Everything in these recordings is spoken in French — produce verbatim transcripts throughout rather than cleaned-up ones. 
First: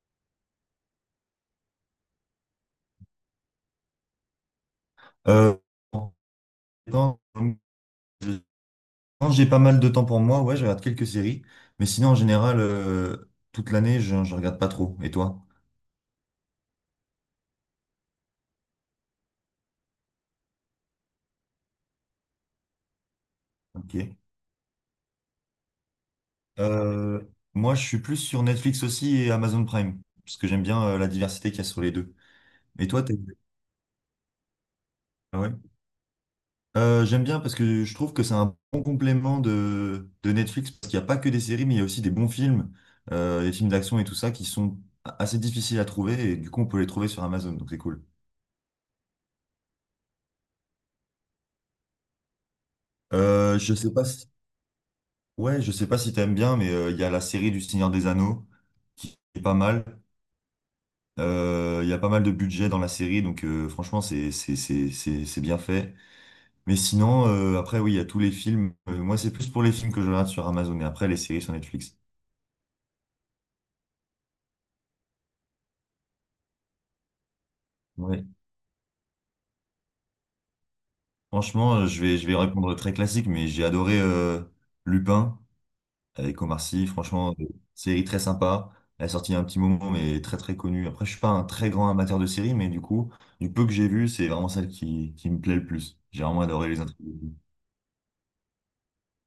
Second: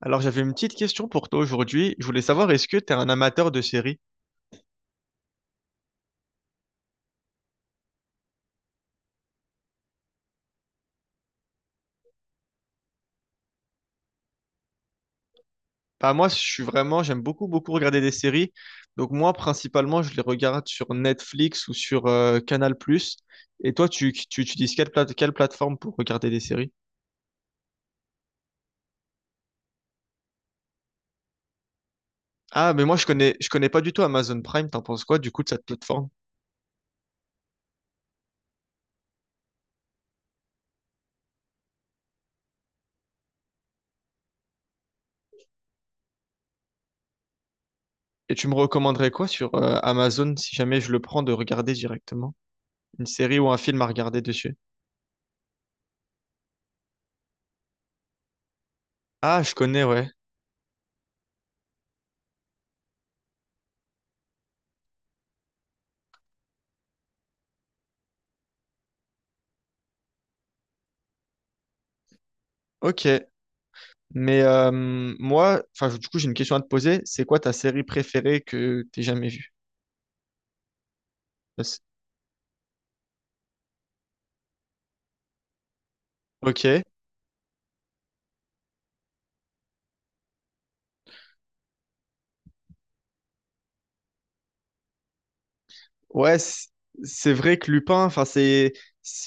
Alors, j'avais une petite question pour toi aujourd'hui. Je voulais savoir, est-ce que tu es un amateur de séries? Euh, quand quand j'ai pas mal de temps pour moi, ouais, je regarde quelques séries. Mais sinon, en général, euh, toute l'année, je, je regarde pas trop. Et toi? Bah, moi, je suis vraiment, j'aime beaucoup, beaucoup regarder des séries. Donc, moi, principalement, je les regarde sur Netflix ou sur euh, Canal+. Plus. Et toi, tu, Ok. tu, tu utilises quelle, plate- quelle plateforme pour regarder des séries? Euh, Moi, je suis plus sur Netflix aussi et Amazon Prime, parce que j'aime bien euh, la diversité qu'il y a sur les deux. Ah, mais Et moi, toi, je t'es... connais, je connais pas du tout Amazon Prime. T'en penses quoi, du Ah coup, de ouais. cette plateforme? Euh, j'aime bien parce que je trouve que c'est un bon complément de, de Netflix, parce qu'il n'y a pas que des séries, mais il y a aussi des bons films, euh, des films d'action et tout ça, qui sont assez difficiles à trouver, et du coup, on peut les trouver sur Amazon, donc c'est cool. Et tu me recommanderais quoi sur euh, Amazon si jamais je le prends de regarder directement? Une série ou un Euh, je film à sais pas regarder si... dessus? Ouais, je sais pas si t'aimes bien, mais euh, il y a la série du Seigneur des Anneaux qui est Ah, je pas connais, mal. ouais. Euh, Il y a pas mal de budget dans la série, donc euh, franchement, c'est c'est c'est c'est c'est bien fait. Mais sinon, euh, après, oui, il y a tous les films. Euh, moi, c'est plus pour les films que je regarde sur Amazon, et après, les séries sur Netflix. Ok. Mais euh, moi, enfin, du coup, j'ai une question à te poser. C'est quoi ta série Ouais. préférée que t'aies jamais vue? Franchement, Parce- euh, je vais je vais répondre très classique, mais j'ai adoré euh, Lupin. Avec Omar Ok. Sy. Franchement, euh, série très sympa. Elle est sortie il y a un petit moment, mais très très connue. Après, je suis pas un très grand amateur de séries, mais du coup, du peu que j'ai vu, c'est vraiment celle qui, qui me plaît le plus. J'ai Ouais, vraiment c- adoré les c'est intrigues. vrai que Lupin, enfin, c'est,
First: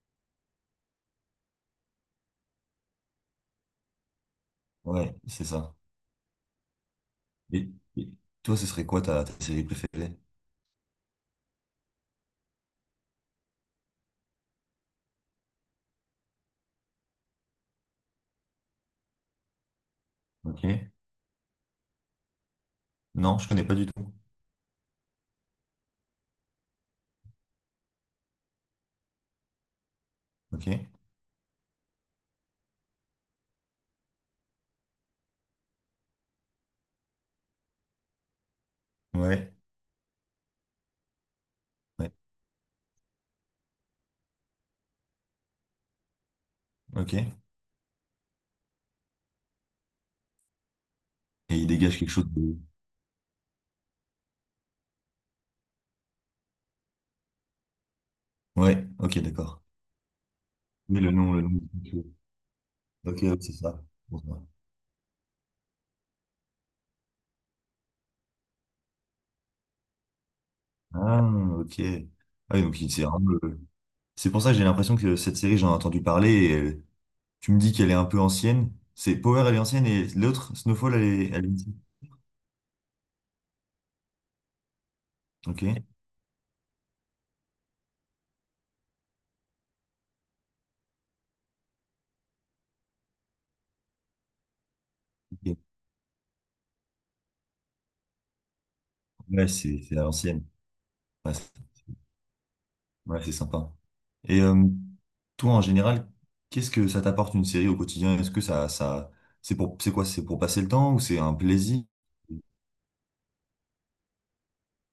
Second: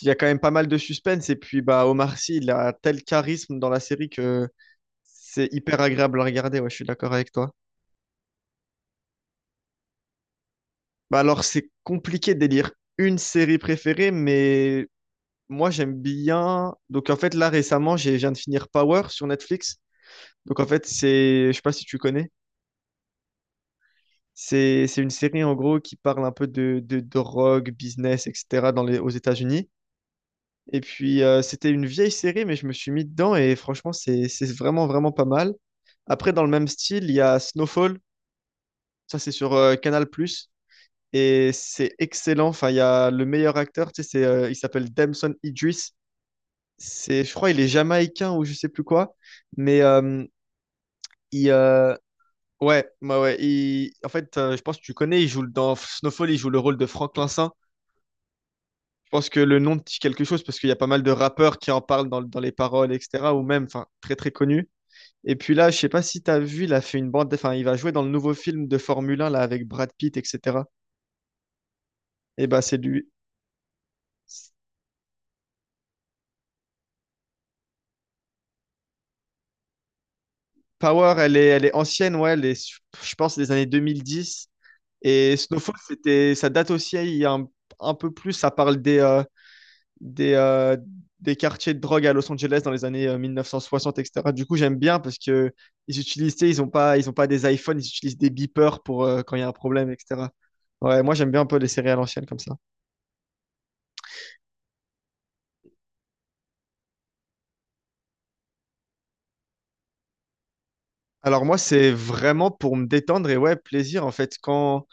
il y a quand même pas mal de suspense. Et puis, bah, Omar Sy, il a tel charisme dans la série que Ouais, c'est c'est ça. hyper agréable à regarder. Ouais, je suis d'accord avec toi. Et, et toi, ce serait quoi ta, ta série préférée? Bah, alors, c'est compliqué d'élire une série préférée, mais moi, j'aime bien. Donc, en fait, là, récemment, j'ai, je viens de finir Power sur Netflix. Donc, en fait, Ok. c'est, je sais pas si tu connais. Non, je connais pas du tout. C'est, c'est une série en gros qui parle un peu de, de drogue, business, et cetera dans les, aux États-Unis. Et Ok. puis euh, c'était une vieille série, mais je me suis mis dedans et franchement c'est, c'est vraiment vraiment pas mal. Après dans le même style, il y a Snowfall, ça c'est sur Ouais. euh, Canal+, et c'est Ouais. excellent. Enfin il y a le meilleur acteur, tu sais, c'est, euh, il s'appelle Damson Idris. Ok. C'est, je Et crois il est jamaïcain ou je sais plus quoi, mais euh, il, il euh, dégage quelque chose de... Ouais, ouais, ouais. il- En fait, euh, je pense que tu connais, il joue le- dans Snowfall, il joue le rôle de Franklin Saint. Ouais. Je Ok, pense que le d'accord. nom te dit quelque chose parce qu'il y a pas Mais mal de le nom, le rappeurs nom. qui en parlent dans, dans les paroles, Ok, et cetera. ouais, Ou c'est même, ça. enfin, très Pour très ça. connus. Et puis là, je sais pas si tu as vu, il a fait une bande, enfin, il va jouer dans le nouveau film de Formule un là avec Brad Pitt, et cetera. Ah, ok. Et Ah, oui, bah, c'est donc il- c'est lui. vraiment le, c'est pour ça que j'ai l'impression que cette série, j'en ai entendu parler. Et euh, tu me dis qu'elle est un peu ancienne. C'est Power, elle est ancienne et l'autre, Snowfall, elle Power, est, elle elle est, est elle est ancienne. ancienne, ouais, elle est, je pense, des années deux mille dix. Et Ok. Snowfall, c'était, ça date aussi il y a un, un peu plus, ça parle des, euh, des, euh, des quartiers de drogue à Los Angeles dans les années euh, mille neuf cent soixante, et cetera. Du coup, j'aime bien parce Ok. que ils utilisent, tu sais, ils ont pas, ils ont pas des iPhones, ils utilisent des beepers pour euh, quand il y a Ouais, un c'est problème, c'est à et cetera. l'ancienne. Ouais, moi j'aime Ouais, bien un peu les c'est séries à l'ancienne comme ça. ouais, c'est sympa. Et euh, toi, en général, qu'est-ce que ça t'apporte une série au quotidien? Est-ce que ça, ça, c'est pour, c'est quoi? C'est pour passer le temps ou c'est un Alors moi plaisir? c'est vraiment pour me détendre et ouais, plaisir en fait quand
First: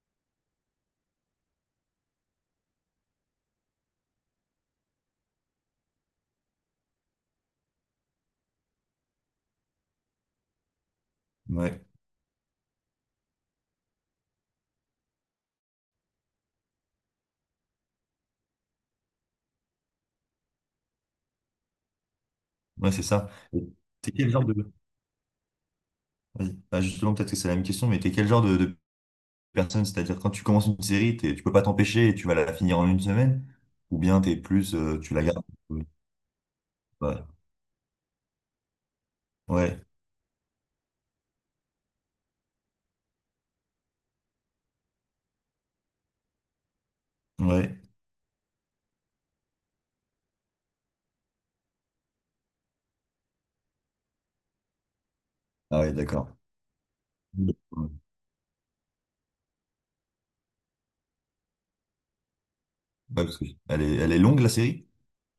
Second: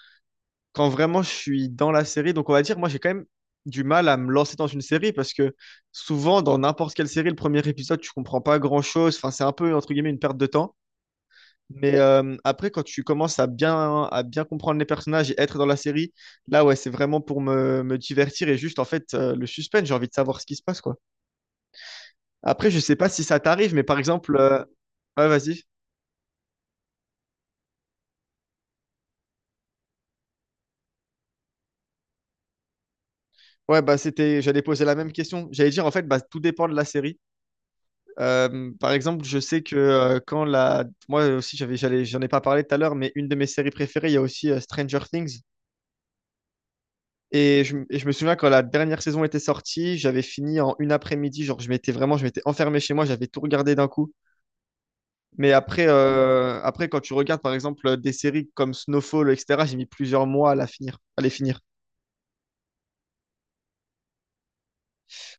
quand vraiment je suis dans la série. Donc on va dire moi j'ai quand même du mal à me lancer dans une série parce que souvent dans n'importe quelle série le premier épisode tu comprends pas grand-chose, enfin c'est un peu entre guillemets une perte de temps. Ouais, Mais euh, après, quand tu commences à bien, à bien comprendre les personnages et être dans la série, là, ouais, c'est vraiment pour me, me divertir et juste, en fait, euh, le suspense, j'ai envie de savoir ce qui se passe, quoi. Après, je ouais, sais c'est pas si ça. ça Et t'arrive, mais par t'es quel exemple, genre euh, de... ouais, vas-y. Vas-y. Bah, justement, peut-être que c'est la même question, mais t'es quel genre de, de personne. C'est-à-dire quand tu commences une série, t'es- tu peux pas t'empêcher et tu vas la finir en une semaine, Ouais, bah, ou bien t'es c'était, j'allais plus, poser la euh, même tu la gardes. question. J'allais dire, en fait, bah, tout dépend de la série. Ouais, Euh, par exemple, je sais que ouais, euh, quand la, moi aussi, j'avais, j'allais, j'en ai pas parlé tout à l'heure, mais une de mes séries préférées, il y a aussi euh, Stranger Things. Et je, ouais. et je me souviens quand la dernière saison était sortie, j'avais fini en une après-midi. Genre, je m'étais vraiment, je m'étais enfermé chez moi, j'avais tout regardé d'un coup. Mais Ah après, ouais, d'accord. euh, après, quand tu regardes par Ouais, exemple euh, des séries comme Snowfall, et cetera, j'ai mis plusieurs mois à la finir, à les finir. parce que elle est, elle est longue la série?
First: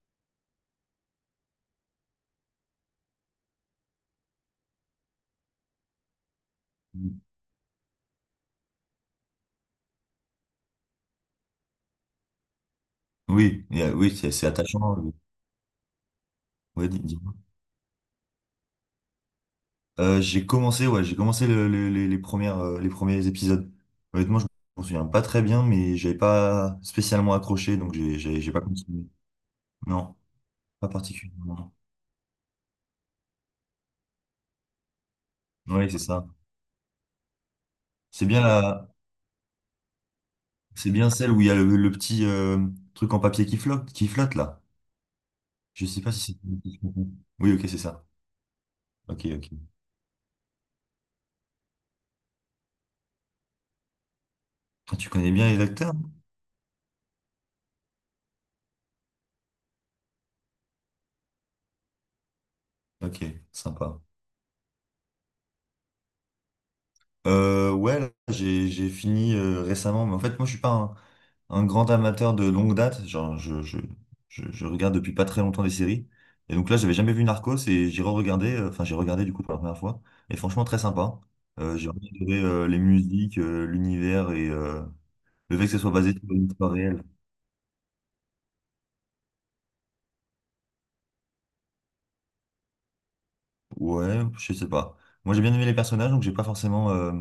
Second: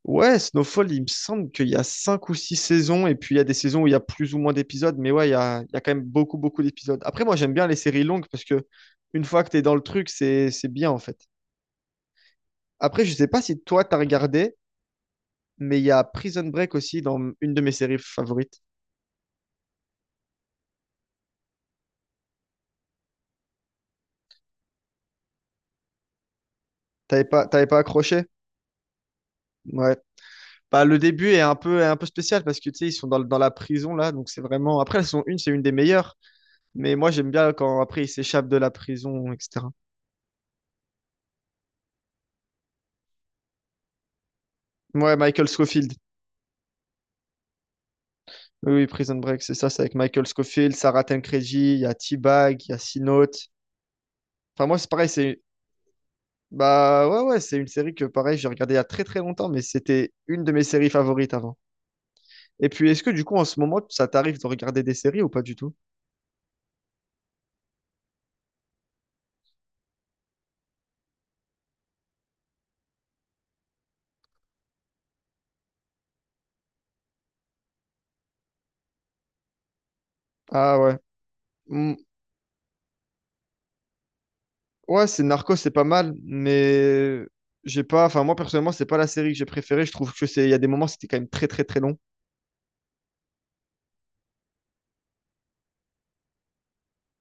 Ouais, Snowfall, il me semble qu'il y a cinq ou six saisons, et puis il y a des saisons où il y a plus ou moins d'épisodes, mais ouais, il y a, il y a quand même beaucoup, beaucoup d'épisodes. Après, moi, j'aime bien les séries longues parce que une fois que tu es dans le truc, c'est, c'est bien en fait. Après, je sais pas si Oui, toi, et, euh, t'as oui, c'est c'est regardé, attachant. euh, mais il y a Prison Break Ouais, dis- aussi dans dis-moi. une de mes séries favorites. Euh, j'ai commencé, ouais, j'ai commencé le- le- les, les premières, euh, les premiers épisodes. Honnêtement, je m'en souviens pas très bien, mais j'avais pas T'avais spécialement pas, t'avais accroché, pas donc j'ai, accroché? j'ai j'ai pas continué. Ouais. Non, Bah, pas le début est un particulièrement. peu, est un peu spécial parce que tu sais, ils sont dans, le- dans la prison là, donc c'est vraiment. Après, elles sont une, c'est une des Oui, c'est meilleures, ça. mais moi j'aime bien quand après ils C'est bien s'échappent de la la, prison, et cetera. C'est bien celle où il y a le, le petit euh, truc en papier qui flotte, qui flotte là. Ouais, Michael Je Scofield. sais pas si c'est. Oui, ok, c'est ça. Oui, oui, Prison Ok, Break, c'est ok. ça, c'est avec Michael Scofield, Sarah Tancredi, il y a T-Bag, il y a Sea Note. Enfin, moi c'est Toi, tu pareil, connais c'est. bien les acteurs? Hein. Bah ouais, ouais, c'est une série que pareil, j'ai regardée il y a très très longtemps, mais c'était une de mes séries favorites avant. Et puis, est-ce que Ok, du coup, en ce moment, sympa. ça t'arrive de regarder des séries ou pas du tout? Euh, ouais, là, j'ai j'ai fini euh, récemment, mais en fait, moi, je suis pas un, un grand amateur de longue date. Genre, je, je, je, je regarde depuis pas très longtemps des séries. Et donc là, j'avais jamais vu Narcos et j'ai re-regardé, euh, enfin, j'ai regardé du coup pour la première fois. Et franchement, Ah très ouais. sympa. Euh, j'ai Hmm, adoré euh, les musiques, euh, l'univers et euh, ouais, c'est Narcos, le fait c'est que ça pas soit basé mal, sur une histoire réelle. mais j'ai pas. Enfin, moi personnellement, c'est pas la série que j'ai préférée. Je trouve que c'est. Il y a des moments, c'était quand même très très très long. Ouais, je sais pas. Moi, j'ai bien aimé les personnages, donc j'ai pas forcément, euh,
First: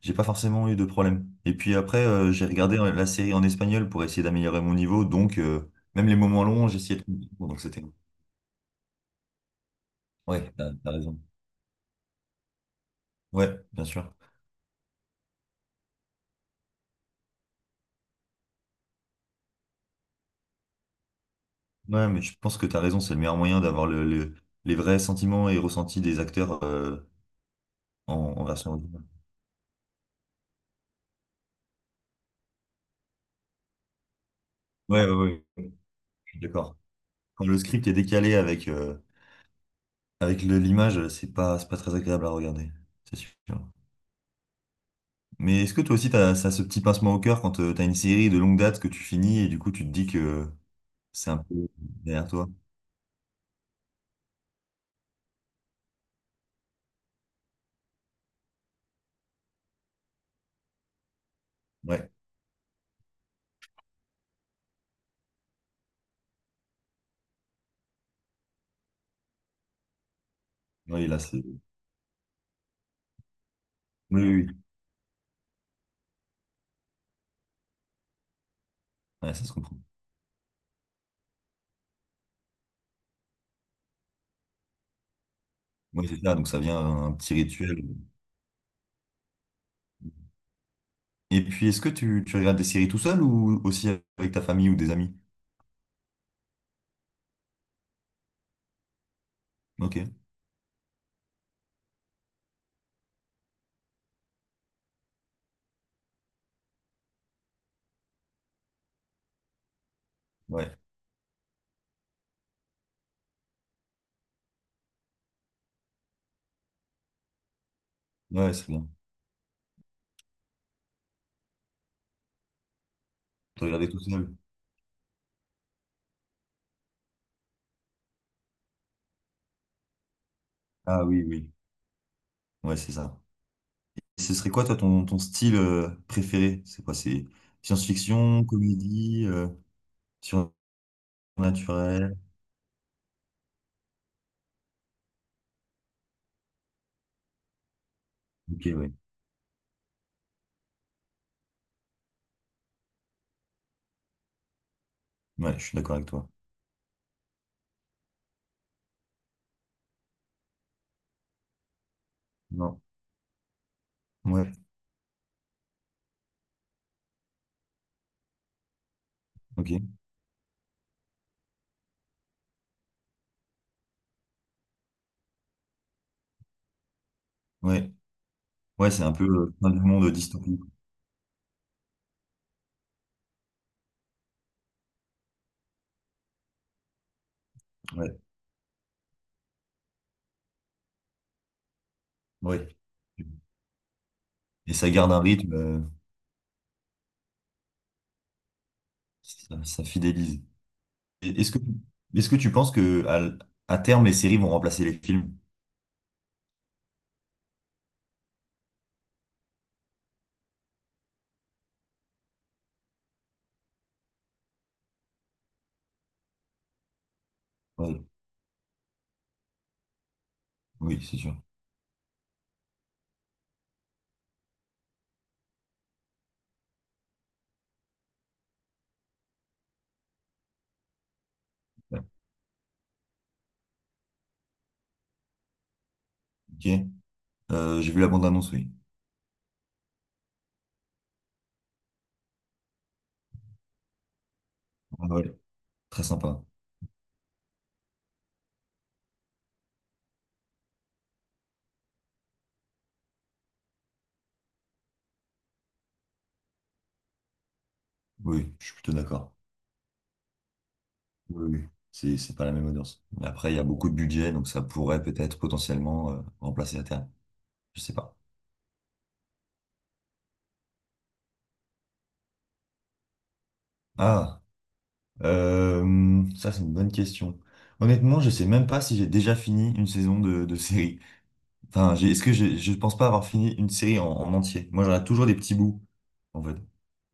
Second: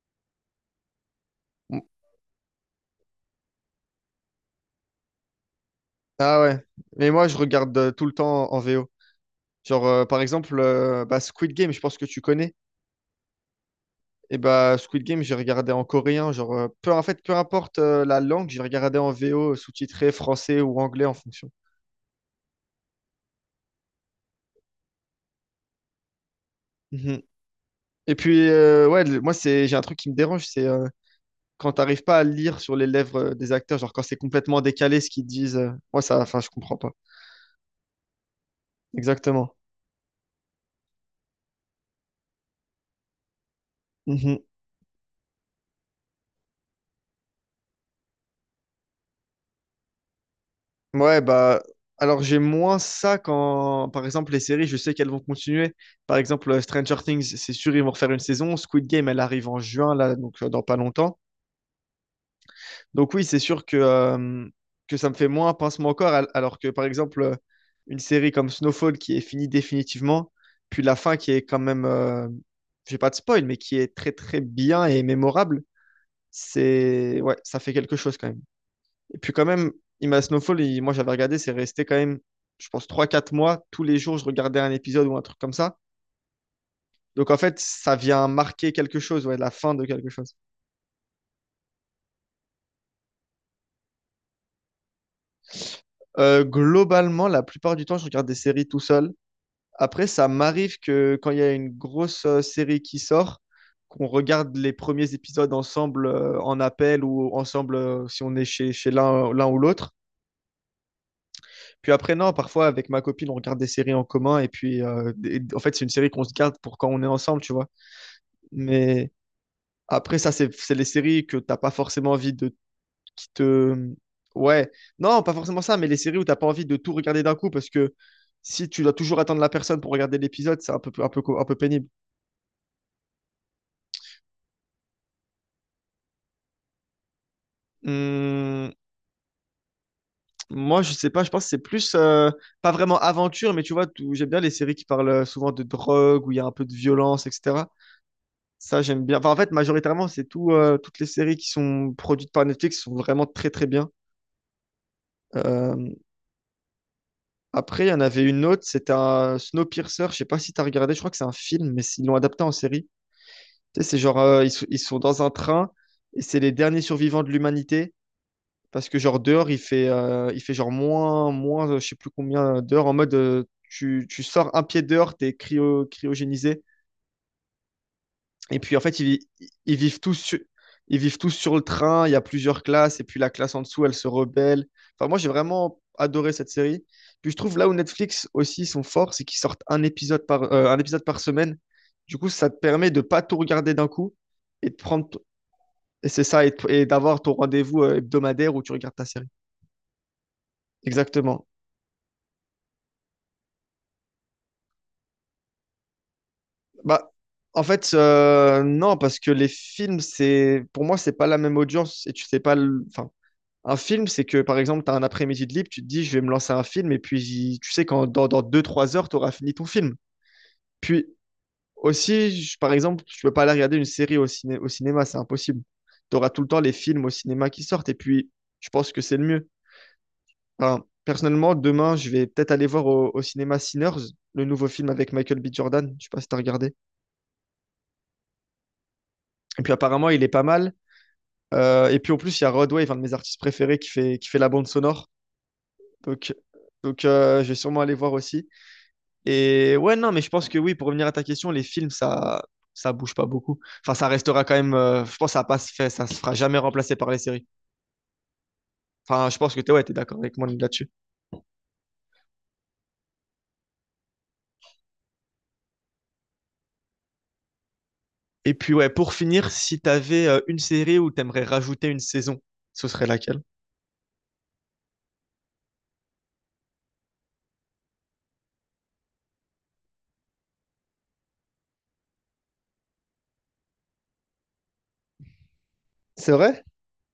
j'ai pas forcément eu de problème. Et puis Mm. après, euh, j'ai regardé la série en espagnol pour essayer d'améliorer mon niveau, donc euh, même les Ah moments ouais. longs, j'essayais de Mais moi, je comprendre. Donc regarde c'était euh, cool. tout le temps en V O. Genre, euh, par Ouais, exemple, t'as, t'as euh, bah, raison. Squid Game, je pense que tu connais. Ouais, bien sûr. Et bah, Squid Game, j'ai regardé en coréen. Genre, euh, peu en fait, peu importe euh, la langue, j'ai regardé en V O, sous-titré français ou anglais en fonction. Ouais, mais je pense que t'as raison, c'est le meilleur moyen d'avoir le, le- les vrais sentiments et ressentis des acteurs euh, Mhm. Et en, en puis, version euh, ouais, originale. le- moi, c'est j'ai un truc qui me dérange, c'est euh, quand t'arrives pas à le lire sur les lèvres euh, des acteurs, genre quand c'est complètement décalé Ouais, ce ouais, qu'ils ouais, disent, euh, ouais, moi ça, je suis enfin je d'accord. comprends pas. Quand le script est décalé avec euh, Exactement. avec le- l'image, c'est pas, c'est pas très agréable à regarder. C'est sûr. Mhm. Mais est-ce que toi aussi, t'as, ça, ce petit pincement au cœur quand euh, t'as une série de longue date que tu finis et du coup, tu te dis que Ouais, c'est un peu bah alors derrière j'ai toi? moins ça quand, par exemple, les séries, je sais qu'elles vont continuer. Par exemple, euh, Stranger Things, c'est sûr, ils vont refaire une saison. Squid Game, elle arrive en juin, là, donc euh, dans pas longtemps. Ouais, Donc oui, c'est sûr que, euh, que ça me fait moins pincement au corps, al- alors que par exemple, euh, une série comme Snowfall qui est finie définitivement, puis la oui, fin là, qui c'est. est quand Oui, même, euh, j'ai pas de spoil, mais qui est très oui, très oui. bien et mémorable, c'est ouais, ça fait quelque chose quand même. Et puis Ouais, quand ça se même, comprend. Ima Snowfall, il- moi j'avais regardé, c'est resté quand même, je pense, trois quatre mois, tous les jours je regardais un épisode ou un truc comme ça. Oui, c'est ça, donc ça vient un Donc petit en fait, rituel. ça vient marquer quelque chose, ouais, la fin de quelque chose. Et puis, est-ce que tu, tu regardes des séries tout seul ou aussi avec ta famille ou des amis? Euh, globalement, la plupart du temps, je regarde des séries tout seul. Ok, Après, ça m'arrive que quand il y a une grosse euh, série qui sort, qu'on regarde les premiers épisodes ensemble euh, en appel ou ensemble euh, si on est chez, chez l'un l'un ou l'autre. ouais, Puis après, non, parfois avec ma copine, on regarde des séries en commun et puis euh, et- en fait, c'est une série qu'on se garde pour quand on est ensemble, tu vois. ouais, c'est bien. Mais après, ça, c'est c'est les séries que t'as pas forcément envie de qui Tu te. regardais tout seul? Ouais, non, pas forcément ça, mais les séries où t'as pas envie de tout regarder d'un coup parce que si tu dois toujours attendre la personne pour regarder l'épisode, c'est un peu, Ah un peu, oui, un oui, peu pénible. ouais, c'est ça. Ce serait quoi, toi, ton, ton style euh, préféré? C'est quoi? C'est science-fiction, Hum, comédie, euh, moi, je sais pas, je pense que c'est plus, surnaturel? euh, pas vraiment aventure, mais tu vois, tout- j'aime bien les séries qui parlent euh, souvent de drogue, où il y a un peu de violence, et cetera. Ok, Ça, ouais, j'aime bien. Enfin, en fait, majoritairement, c'est tout, euh, toutes les séries qui sont produites par Netflix sont vraiment très, très bien. ouais, je suis Euh, d'accord avec toi. après, il y en avait une autre, c'était un Snowpiercer, je sais pas si t'as regardé, je crois que c'est un film, mais ils l'ont adapté en Non. série. Tu sais, c'est genre, euh, ils, Ouais, sont- ils sont dans un train, et c'est les derniers survivants de l'humanité, parce que genre dehors, il fait, ok. euh, il fait genre moins, moins, euh, je sais plus combien d'heures en mode euh, tu, tu sors un pied dehors, t'es cryo, cryogénisé. Ouais. Et puis en Ouais, fait, c'est un ils, peu euh, fin ils du vivent monde tous sur, dystopique. ils vivent tous sur le train, il y a plusieurs classes, et puis la classe en dessous, elle se rebelle. Enfin, moi, j'ai vraiment adoré cette série. Puis je trouve là où Ouais. Netflix aussi sont forts, c'est qu'ils sortent un épisode par, euh, un épisode par semaine. Du coup, ça te Ouais. permet de pas tout regarder d'un coup et Et de ça prendre, garde un rythme, euh, et c'est ça, et, et d'avoir ton rendez-vous euh, hebdomadaire où tu regardes ta série. ça, ça fidélise. Et Exactement. Est-ce que, est-ce que tu penses que à, l- à terme, les séries vont remplacer les films? Bah, en fait, euh, non, parce que les films, c'est pour moi, c'est pas la même audience et tu sais pas. le- Enfin, un film, c'est que par exemple, tu as un après-midi de libre, tu te dis, je vais me lancer un film et puis tu sais Ouais. qu'en dans, dans deux trois heures, tu auras fini ton film. Oui, Puis c'est sûr. aussi, je- par exemple, tu peux pas aller regarder une série au, ciné- au cinéma, c'est impossible. Tu auras tout le temps les films au cinéma qui sortent et puis je pense que c'est le mieux. Enfin, personnellement, demain, Ouais. je vais peut-être aller voir au, au cinéma Sinners, le nouveau film avec Michael B. Jordan. Je sais pas si t'as Ok. regardé. Euh, j'ai vu la bande-annonce, oui. Et puis apparemment, il est pas mal. Euh, et puis en plus, il y a Rodwave, un de mes artistes préférés, qui fait, qui fait la bande Ah sonore. ouais. Très Donc, sympa. donc euh, je vais sûrement aller voir aussi. Et ouais, non, mais je pense que oui, pour revenir à ta question, les films, ça, ça bouge pas beaucoup. Enfin, ça restera quand même. euh, je pense que ça passe fait, ça se fera jamais remplacer par les séries. Oui, je suis plutôt Enfin, d'accord. je pense que t'es ouais, t'es d'accord avec moi là-dessus. Oui, oui. C'est, c'est pas la même audience. Mais après, il y a beaucoup de budget, donc ça pourrait peut-être potentiellement euh, remplacer à terme. Je sais pas. Et puis ouais, pour finir, si t'avais avais une série où t'aimerais rajouter une saison, ce serait laquelle? Ah. Euh, ça, c'est une bonne question. Honnêtement, je sais même pas si j'ai déjà fini une saison de, de série. Enfin, j'ai- est-ce que j'ai- je pense pas avoir fini une série en, en entier. Moi, j'en ai toujours des petits bouts, C'est en fait. vrai?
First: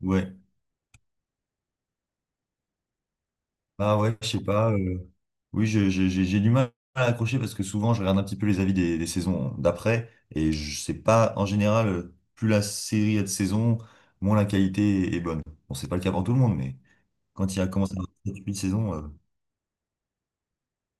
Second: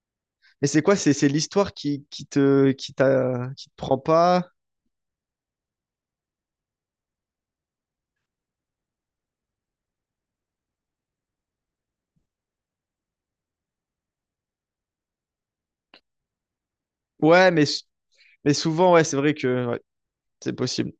Ouais. Mais c'est quoi? C'est c'est l'histoire qui, qui te qui t'a qui te prend Ah ouais, je sais pas? pas. euh, Oui, je- je- j'ai j'ai du mal à accrocher parce que souvent, je regarde un petit peu les avis des, des saisons d'après et je sais pas, en général, euh, plus la série a de saisons, moins la qualité est bonne. Bon, c'est pas le cas pour tout le monde, mais Ouais, quand il y mais a commencé à avoir mais sept huit souvent saisons, ouais, euh, c'est vrai que ouais, c'est possible.